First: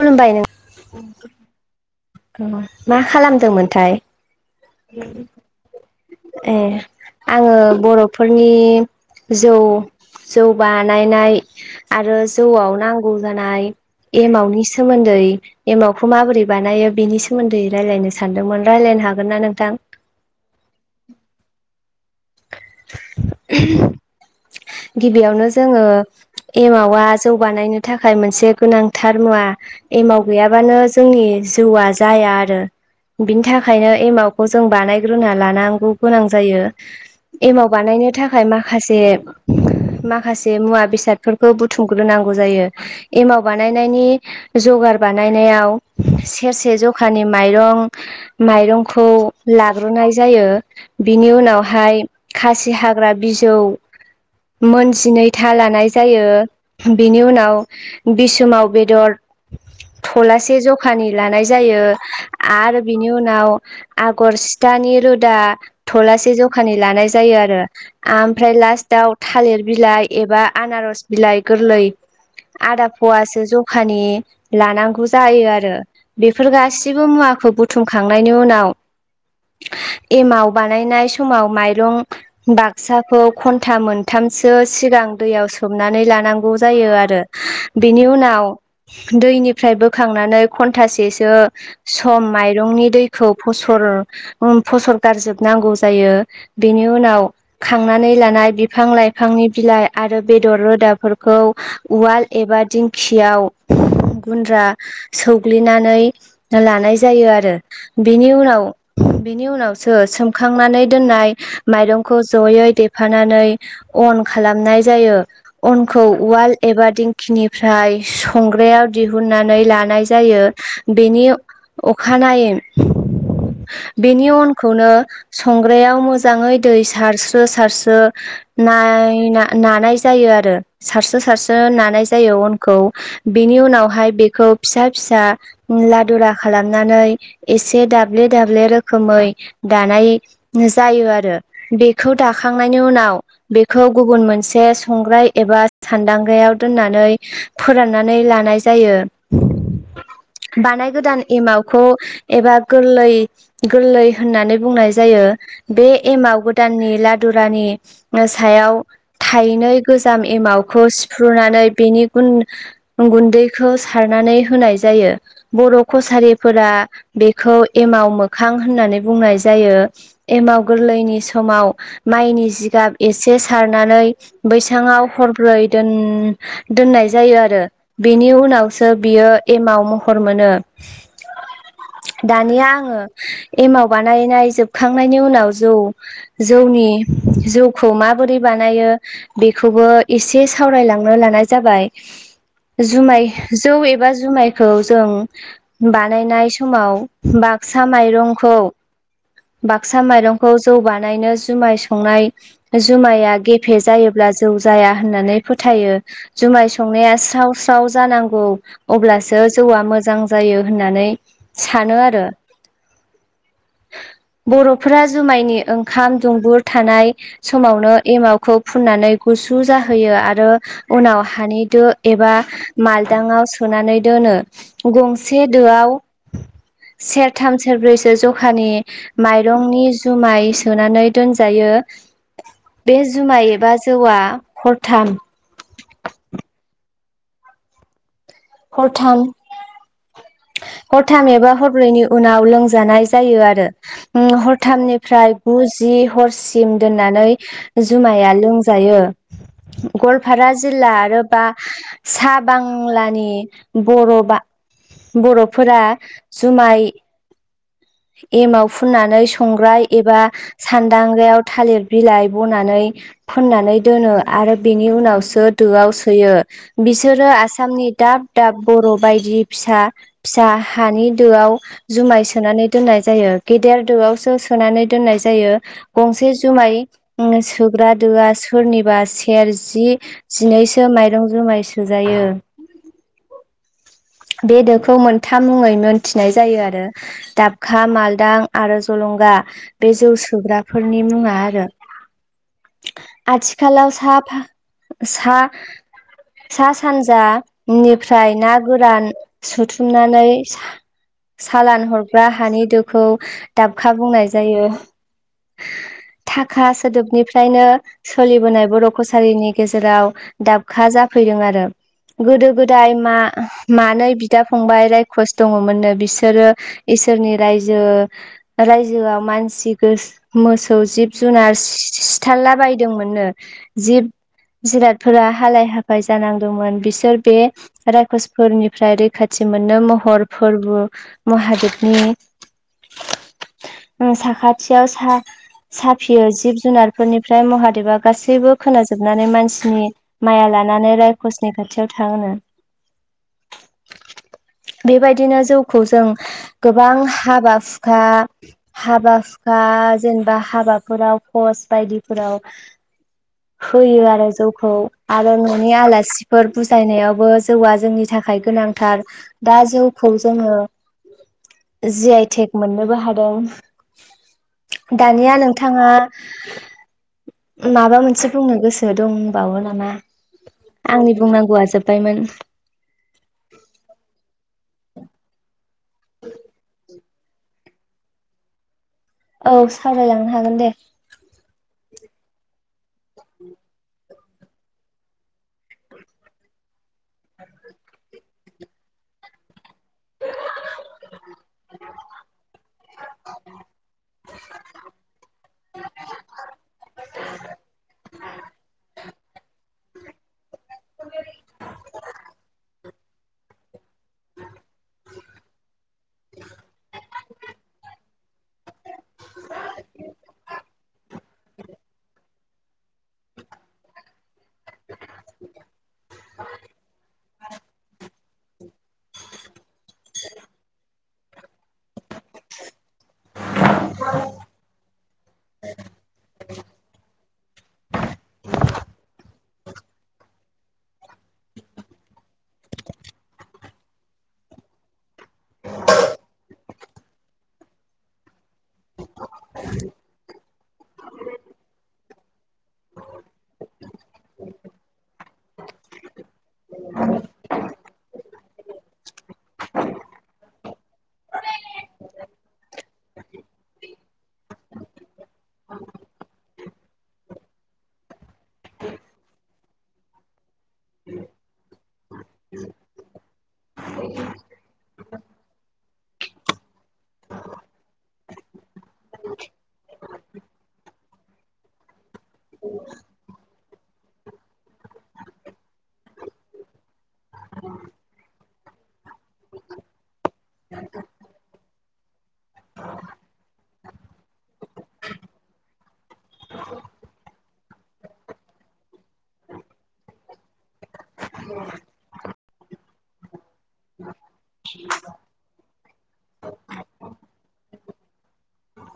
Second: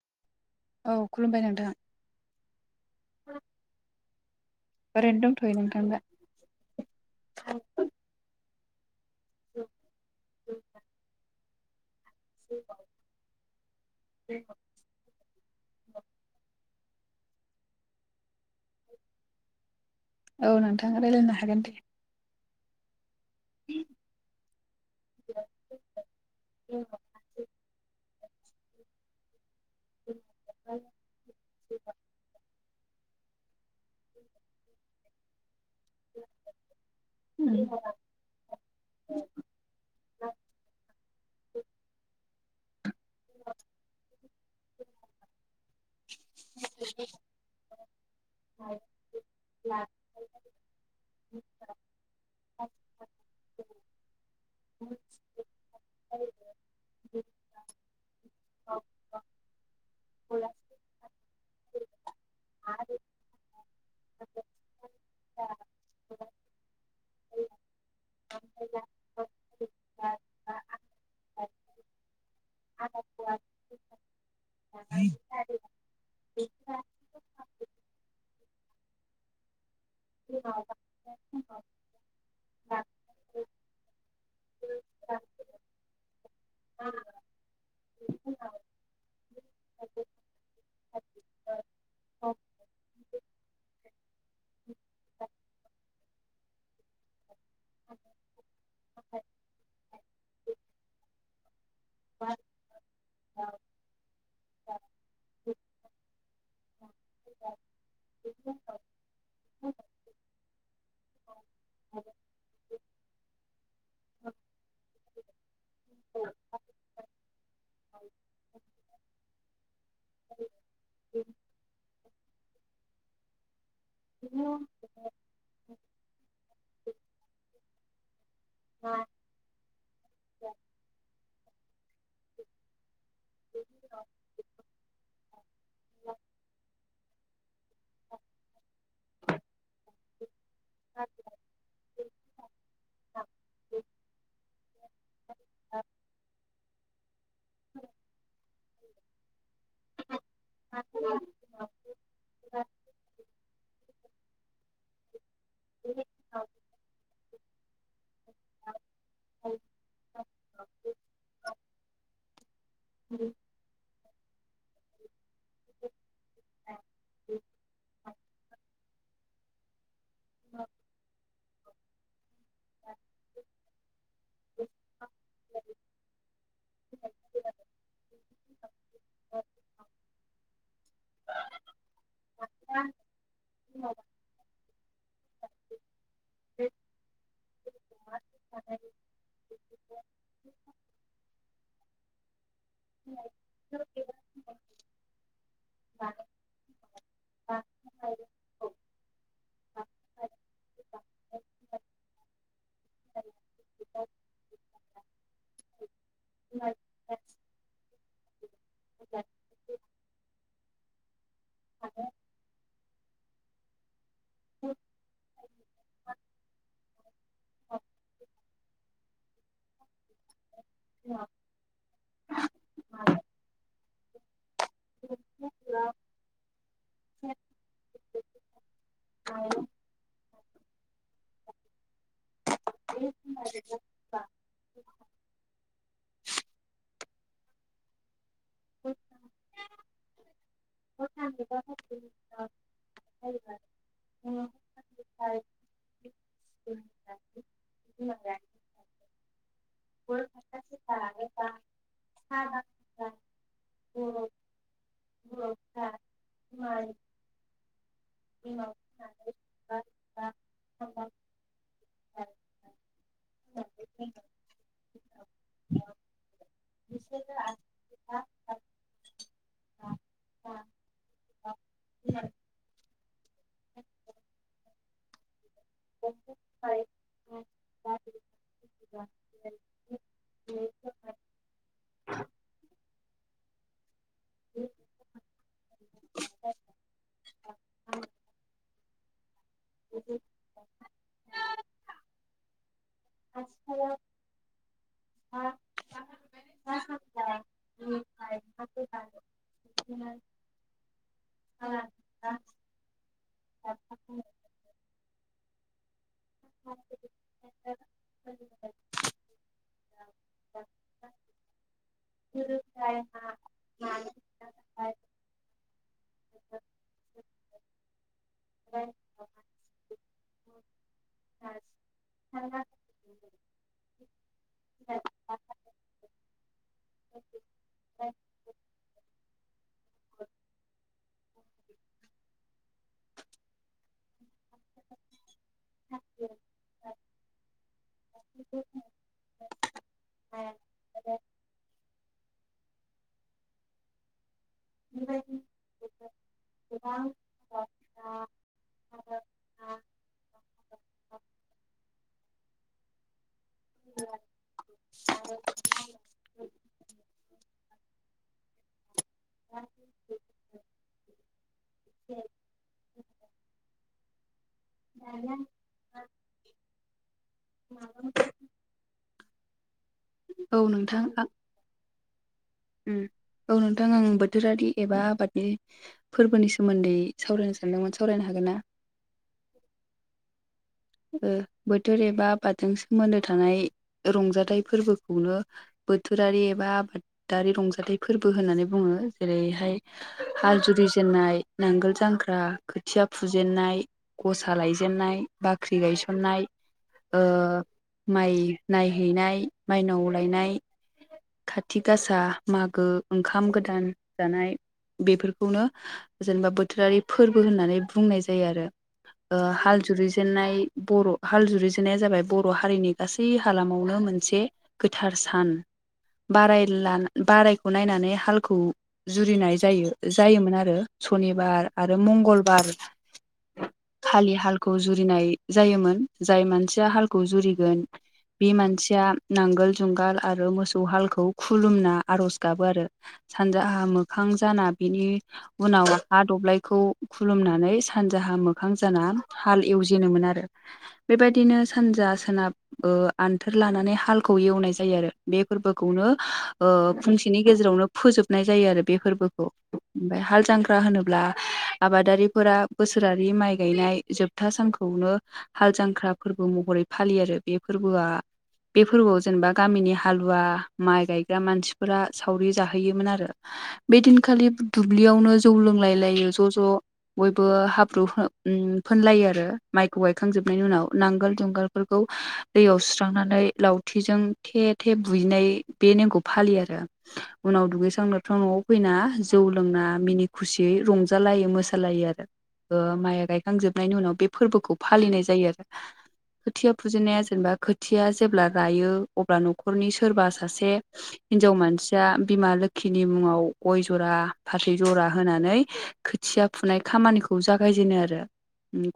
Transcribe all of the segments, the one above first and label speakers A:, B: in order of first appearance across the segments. A: खुलुमबायनों
B: औ खुलुमबाय नोंथां
A: मा खालामदोमोनथाय
B: ओरैनो दोंथयो नोंथांदा
A: ए आङो बर'फोरनि जौ जौ बानायनाय आरो जौआव नांगौ जानाय एमावनि सोमोन्दै एमावखौ माबोरै बानायो बिनि सोमोन्दै रायजलायनो सानदोमोन रायलायनो हागोन ना नोंथां
B: औ नोंथाङा रायलायनो हागोन दे [inaudible]
A: गिबियावनो जोङो एमावा जौबानायनो थाखाय मोनसे गोनांथार मुवा एमाव गैयाबानो जोंनि जिउआ जाया आरो बिनि थाखायनो एमावखौ जों बानायग्रोना लानांगौ गोनां जायो एमाव बानायनो नि थाखाय माखासे माखासे मुवा बेसादफोरखौ बुथुमग्रोनांगौ जायो एमाव बानायनायनि जगार बानायनायाव सेरसे जखानि माइरं माइरंखौ लाग्रोनाय जायो बिनि उनावहाय खासि हाग्रा बिजौ मोनजिनै था लानाय जायो बेनि उनाव बिसाव बेदर थलासे जखानि लानाय जायो आरो बिनि उनाव आगर सिथानि रोदा थलासे जखानि लानाय जायो आरो आमफ्राय लास्टाव थालिर बिलाइ एबा आनारस बिलाइ गोरलै आदा फवासो जखानि लानांगौ जायो आरो बेफोर गाससिबो मुवाखौ बुथुमखांनायनि उनाव एमाव बानायनाय समाव माइरं बाक्साखौ खन ए था मोनथामसो सिगां दैयाव सोमनानै लानांगौ जायो आरो बेनि उनाव दैनिफ्राय बोखांनानै घन्टासेसो। सम माइरंनि दैखौ फसर उम फसर गारजोबनांगौ जायो बेनि उनाव खांनानै लानाय। बिफां लाइफांनि बिलाइ आरो बेदर रोदाफोरखौ। उवाल एबा दिंखियाव गुन्द्रा सौग्लिनानै। लानाय जायो आरो बेनि उनाव। बेनि उनावसो सोमखांनानै दोननाय माइरंखौ जयै देफानानै। अन खालामनाय जायो। अनखौ उवाल एबा दिंखिनिफ्राय संग्रायाव दिहुननानै लानाय जायो। बेनि अखानायै बेनि उनखौनो। संग्रायाव मोजाङै दै सारस्रो सारस्रो। नाय नानाय जायो आरो सारसो सारसो नानाय जायो अनखौ। बेनि उनावहाय बेखौ फिसा फिसा लादुरा खालामनानै। एसे दाब्ले दाब्ले रोखोमै दानाय। जायो आरो बेखौ दाखांनायनि उनाव। बेखौ गुबुन मोनसे संग्राय एबा सान्दांग्रायाव दोननानै फोराननानै ला लानाय जायो। बानाय गोदान एमावखौ एबा गोरलै गोरलै होननानै बुंनाय जायो बे एमाव गोदाननि लादुरानि सायाव थायनै गोजाम एमावखौ सिफ्रुनानै बेनि गुन गुन्दै। खो सारनानै होनाय जायो बर कसारिफोरा बेखौ एमाव मो खां होननानै बुंनाय जायो एमाव गोरलैनि समाव माइनि जिगाब। एसे सारनानै बैसाङाव हरब्रै दोन दोननाय जायो आरो बेनि उनाव। सो बियो एमाव महर मोनो। दानिया आङो एमाव बानायनाय जोबखांनायनि उनाव जौ जौनि जौ खौ माबोरै बानायो बेखौबो इसे सावरायलांनो लानाय जाबाय। जुमाय जौ एबा जुमायखौ जों। बानायनाय समाव बाक्सा माइरंखौ। बाक्सा माइरंखौ जौ बानायनो जुमाय संनाय। जुमाया गेफे जायोब्ला जौ जाया होननानै फोथायो। जुमाय संनाया स्राव स्राव जानांगौ। अब्लासो जौआ मोजां जायो होननानै सानो आरो। बरफोरा जुमायनि ओंखाम दुंबुर थानाय समावनो एमावखौ। फुननानै गुसु जाहोयो आरो उनाव हानि दो एबा मालदाङाव सोनानै दोनो गंसे दोआव सेरथाम सेरब्रैसो जखानि माइरंनि जुमाय सोनानै दोनजायो। बे जुमाय एबा जौआ हरथाम। हरथाम हरथाम एबा हरब्रैनि उनाव लोंजानाय जायो आरो। हरथामनिफ्राय गुजि हरसिम दोननानै। जुमाया लोंजायो गवालपारा जिल्ला आरो बा। साहा बांलानि बर बा बरफोरा जुमाय। एमाव फुननानै संग्राय एबा। सान्दांगायाव थालिर बिलाइ बनानै। फोननानै दोनो आरो बेनि उनावसो दोआव सोयो। बिसोरो आसामनि दाब दाब बर बायदि फिसा। फिसा हानि दोआव जुमाय सोनानै दोननाय जायो गेदेर दोआवसो सोनानै दोननाय जायो गंसे जुमाय सोग्रा दोआ सोरनिबा सेरजि जिनैसो माइरं जुमाय सोजायो बे दोखौ मोनथाम मुङै मोनथिनाय जायो आरो दाबखा मालदां आरो जलंगा बे जौ सोग्राफोरनि मुङा आरो आथिखालाव साह फा सा सा सानजा निफ्राय ना गोरान सोथुमनानै सालान हरग्रा हानि दोखौ दाबखा बुंनाय जायो थाखा सोदोबनिफ्रायनो सोलिबोनाय बर' कसारिनि गेजेराव दाबखा जाफैदों आरो गोदो गोदाय मा मानै बिदा फंबाय रायखस दङमोननो बिसोरो इसोरनि रायजो रायजोआ मानसि गोस मोसौ जिब जुनार सिथारला बायदोंमोननो जिब जिरादफोरा हालाय हाफाय जानांदोंमोन बिसोर बे राखसफोरनिफ्राय रैखाथि मोनो महर फोरबो महादेबनि ओसाखाथियाव सा साफियो जिब जुनारफोरनिफ्राय महादेबा गासैबो खोनाजोबनानै मानसिनि माइाया लानानै रायखसनि खाथियाव थाङोनो। बेबायदिनो जौखौ जों गोबां हाबा हु खा हाबा हुखा जेनेबा हाबाफोराव पस बायदिफोराव होयो आरो जौखौ आरो न'नि आलासिफोर बुजायनायावबो जौआ जोंनि थाखाय गोनांथार दा जौखौ जोङो जि आइ टेक मोननोबो हादों। दानिया नोंथाङा माबा मोनसे बुंनो गोसो दंबावो नामा?
B: औ
A: आंनि बुंनांगौआ जोब्बायमोन।
B: उम औ नोंथां आं बोथोरारि एबा आबादनि फोरबोनि सोमोन्दै सावरायनो सानदोंमोन सावरायनो हागोन ना?
A: औ सावरायलांनो हागोन दे
B: ओ बोथोर एबा आबादजों सोमोन्दो थानाय रंजाथाइ फोरबोखौनो बोथोरारि एबा आबादारि रंजाथाइ फोरबो होननानै बुङो। जेरैहाय हाल जुरि जेननाय, नांगोल जांख्रा, खोथिया फुजेननाय गसा लायजेनन्नाय, बाख्रि गायसन्नाय ओ माइ नायहैनाय, माइनाव लायनाय खाथि गासा, मागो, ओंखाम गोदान जानाय बेफोरखौनो जेनेबा बोथोरारि फोरबो होननानै बुंनाय जायो आरो ओ हाल जुरिजेननाय बर' हाल जुरिजेननाया जाबाय बर' हारिनि गासै हालामावनो मोनसे गोथार सान बारय लाना बारायखौ नायनानै हालखौ जुरिनाय जायो जायोमोन आरो सनिबार आरो मंगलबार खालि हालखौ जुरिनाय जायोमोन जाय मानसिया हाल खौ जुरिगोन बे मानसिया नांगोल जुंगाल आरो मोसौ खौ हालखौ खुलुमना आर'ज गाबो आरो सानजाहा मोखां जाना बिनि उनाव हा दब्लायखौ खुलुमनानै सानजाहा मोखां जाना हाल एवजेनोमोन आरो बेबायदिनो सानजा सोनाब ओ आन्थोर लानानै हालखौ एवनाय जायो आरो बे फोरबोखौनो ओ फुंसेनि गेजेरावनो फोजोबनाय जायो आरो बे फोरबोखौ। ओमफाय हाल जांख्रा होनोब्ला आबादारिफोरा बोसोरारि माइ गायनाय जोब था सानखौनो हाल जांख्रा फोरबो महरै फालियो आरो बे फोरबोआ बे फोरबोआव जेनेबा गामिनि हालुवा माइ गायग्रा मानसिफोरा सावरि जाहैयोमोन आरो। बे दिनखालि दुब्लियावनो जौ लोंलाय लायो ज' ज'। बयबो हाब्रु फो उम फोनलायो आरो माइखौ गायखांजोबनायनि उनाव नांगोल, जुंगाल फोरखौ दैयाव सुस्रांनानै लावथिजों थेथ थेब बुयैनाय बे नेमखौ फालियो आरो। उनाव दुगैस्रां लोबस्रां न'आव फैना जौ लोंना मिनि खुसियै रंजालायो मोसालायो आरो। ओ माइया गायखांजोबनायनि उनाव बे फोरबोखौ फालिनाय जायो आरो। खोथिया फुजेननाया जेनेबा खोथिया जेब्ला रायो अब्ला न' खरनि सोरबा सासे हिनजाव मानसिया बिमा लोखिनि मुङाव गय जरा, फाथै जरा होनानै खोथिया फुनाय खामानिखौ जागायजेनो आरो।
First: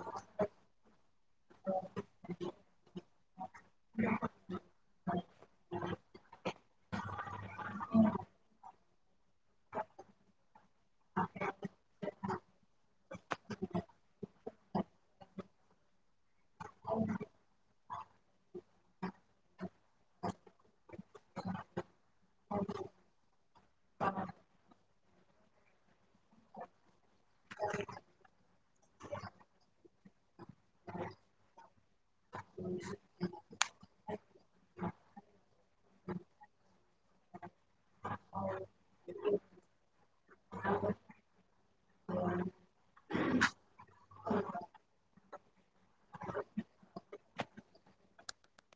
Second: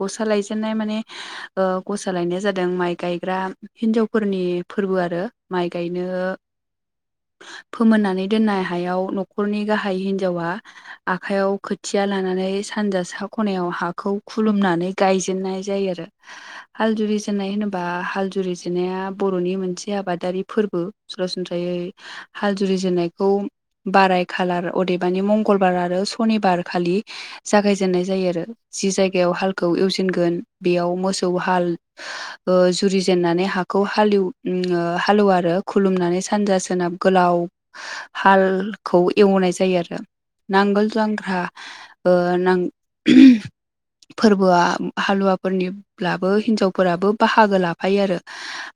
B: गसा लायजेनन्नाय माने ओ गसा लायनाया जादों माइ गायग्रा हिन्जावफोरनि फोरबो आरो माइ गायनो फोमोननानै दोननाय हायाव न'खरनि गाहाइ हिन्जावा आखाइयाव खोथिया लानानै सानजा सा खनायाव हाखौ खुलुमनानै गायजेननाय जायो आरो। हाल जुरि जेननाय होनोबा हाल जुरिजेननाया बर'नि मोनसे आबाद दारि फोरबो सरासनस्रायै हाल जुरिजेननायखौ बाराय खालार अदेबानि मंगलबार आरो सनिबार खालि जागायजेननाय जायो आरो जि जायगायाव हालखौ एवजेनगोन बेयाव मोसौ हाल ओ जुरि जेननानै हाखौ हालेव उम ओ हालौवो आरो खुलुमनानै सानजा सोनाब गोलाव हालखौ एवनाय जायो आरो नांगोल जांख्रा ओ नां फोरबोआ हालुवाफोरनिब्लाबो हिनजावफोराबो बाहागो लाफायो आरो।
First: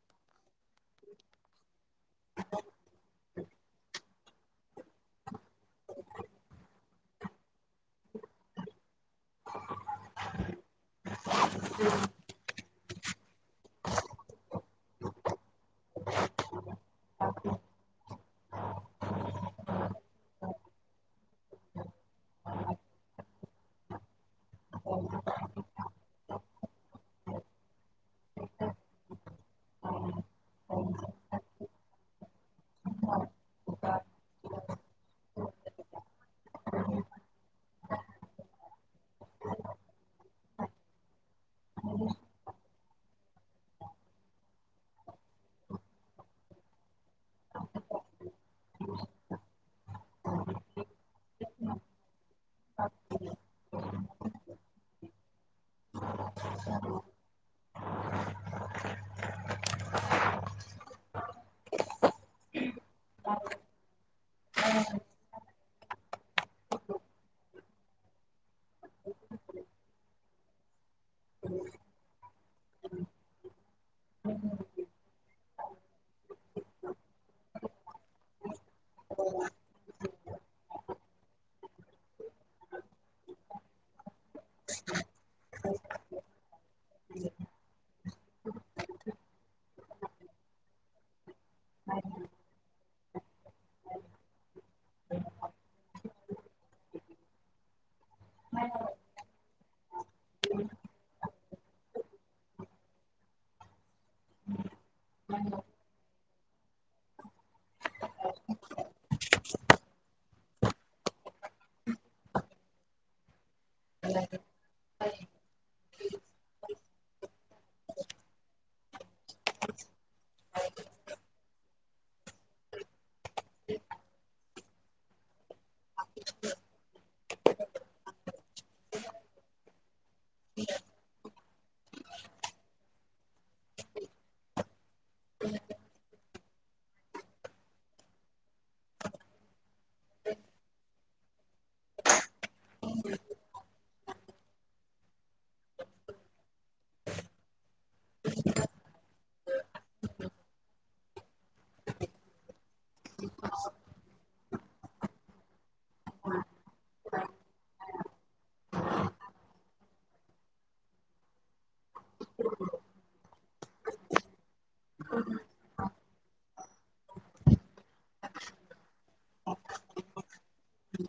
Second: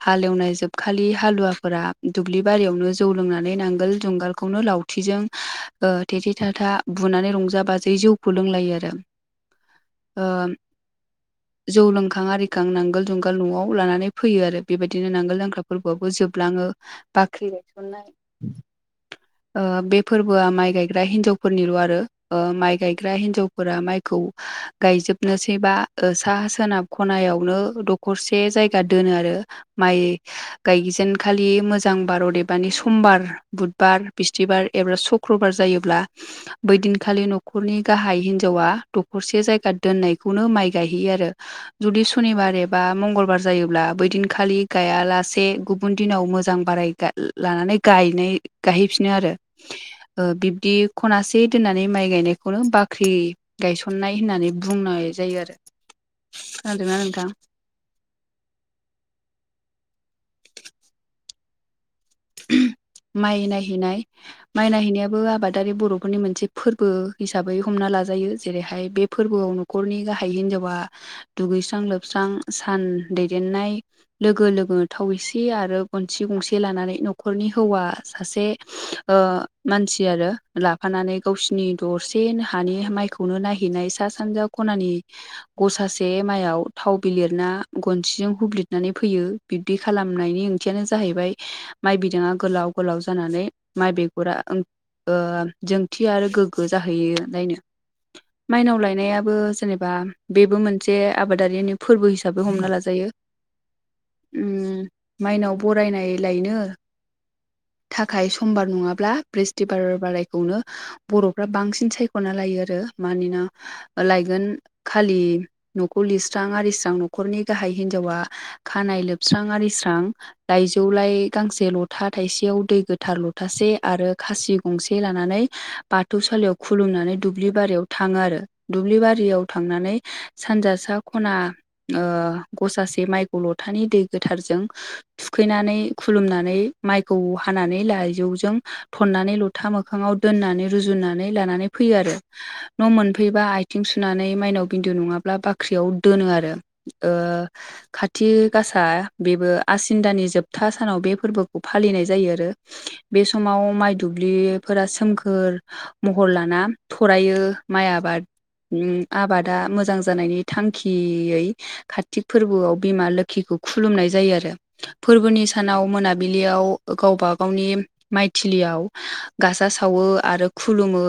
B: हालेवनाय जोबखालि हालुवाफोरा दुब्लि बारियावनो जौ लोंनानै नांगोल जुंगालखौनो लावथिजों ओ थेथे थाथा बुनानै रंजा बाजायै जौ खौ लोंलाइयो आरो ओ जौ लोंखां आरि खां नांगोल जुंगाल न'आव लानानै फैयो आरो बेबायदिनो नांगोल जांख्राफोर बो जोबलाङो बाख्रि गायसननाय ओ बे फोरबोआ माइ गायग्रा हिन्जावफोरनिल' आरो ओ माइ गायग्रा हिन्जावफोरा माइखौ गायजोबनोसैबा ओ साहा सोनाब खनायावनो दखरसे जायगा दोनो आरो। माइ गायजेनखालि मोजां बार अदेबानि समबार बुधबार बिस्थिबार एबा सुक्रबार जायोब्ला बैदिनखालि न'खरनि गाहाइ हिनजावा दखरसे जायगा दोननायखौनो माइ गायहैयो आरो। जुदि सुनिबार एबा मंगलबार जायोब्ला बै दिनखालि गायालासे गुबुन दिनाव मोजां बाराय गाय लानानै गायनाय गायहैफिन नो आरो ओ बिब्दि खनासे दोननानै माइ गायनायखौनो बाख्रि गायसननाय होननानै बुंनाय जायो आरो। खोनादों ना नोंथां? माइ नायहैनाय। माइ नायहैनायाबो आबादारि बर'फोरनि मोनसे फोरबो हिसाबै हमना लाजायो जेरैहाय बे फोरबोआव खरनि गाहाइ हिनजावा दुगैस्रां लोबस्रां सान दैदेननाय लोगो लोगो थाव एसे आरो गनसि गंसे लानानै नख खरनि हौवा सासे ओ मानसि आरो लाफानानै गावसिनि दरसे हानि माइखौनो नायहैनाय सा सानजा खनानि गसासे माइआव थाव बिलिरना गनसिजों हुब्लिदनानै फैयो बिब्दि खालामनायनि ओंथियानो जाहैबाय माइ बिदा गोलाव गोलाव जानानै माइ बिगरा जोंथि आरो गोगो जाहैयो नायनो माइनाव लायनायाबो जेनेबा बेबो मोनसे आबादारिनि फोरबो हिसाबै हमना लाजायो।
A: [inaudible]
B: उम माइनाव बरायनायलायनो। थाखाय समबार नङाब्ला ब्रिस्थिबार बारायखौनो बर'फ्रा बांसिन सायख'ना लायो आरो मानोना लायगोन खालि न'खौ लिरस्रां आरिस्रां न'खरनि गाहाय हिनजावा खानाय लोबस्रां आरिस्रां लाइजौ लाइ गांसे जे लथा थायसेयाव दै गोथार लथासे आरो खासि गंसे लानानै बाथौसालियाव खुलुमनानै दुब्लि बारियाव थाङो आरो दुब्लि बारियाव थांनानै सानजा सा खना ओ गसासे माइखौ लथानि दै गोथारजों थुखैनानै खुलुमना माइखौ हानानै लाइजौजों थन्नानै लथा मोखाङाव दोननानै रुजुनानै लानानै फैयो आरो। न मोनफैबा आथिं सुनानै माइनाव बिन्दु नङाब्ला बाख्रियाव दोनो आरो। ओ खाथि गासा बेबो आसिनदानि जोबथा सानाव बे फोरबोखौ फालिनाय जायो आरो बे समाव माइ दुब्लिफोरा सोमखोर महर लाना थरायो माइ आबाद आबादा मोजां जानायनि थांखियै खाथि फोरबोआव बिमा लोखिखौ खुलुमनाय जायो आरो फोरबोनि सानाव मोना बिलियाव गावबा गावनि माइथिलियाव गासा सावो आरो खुलुमो।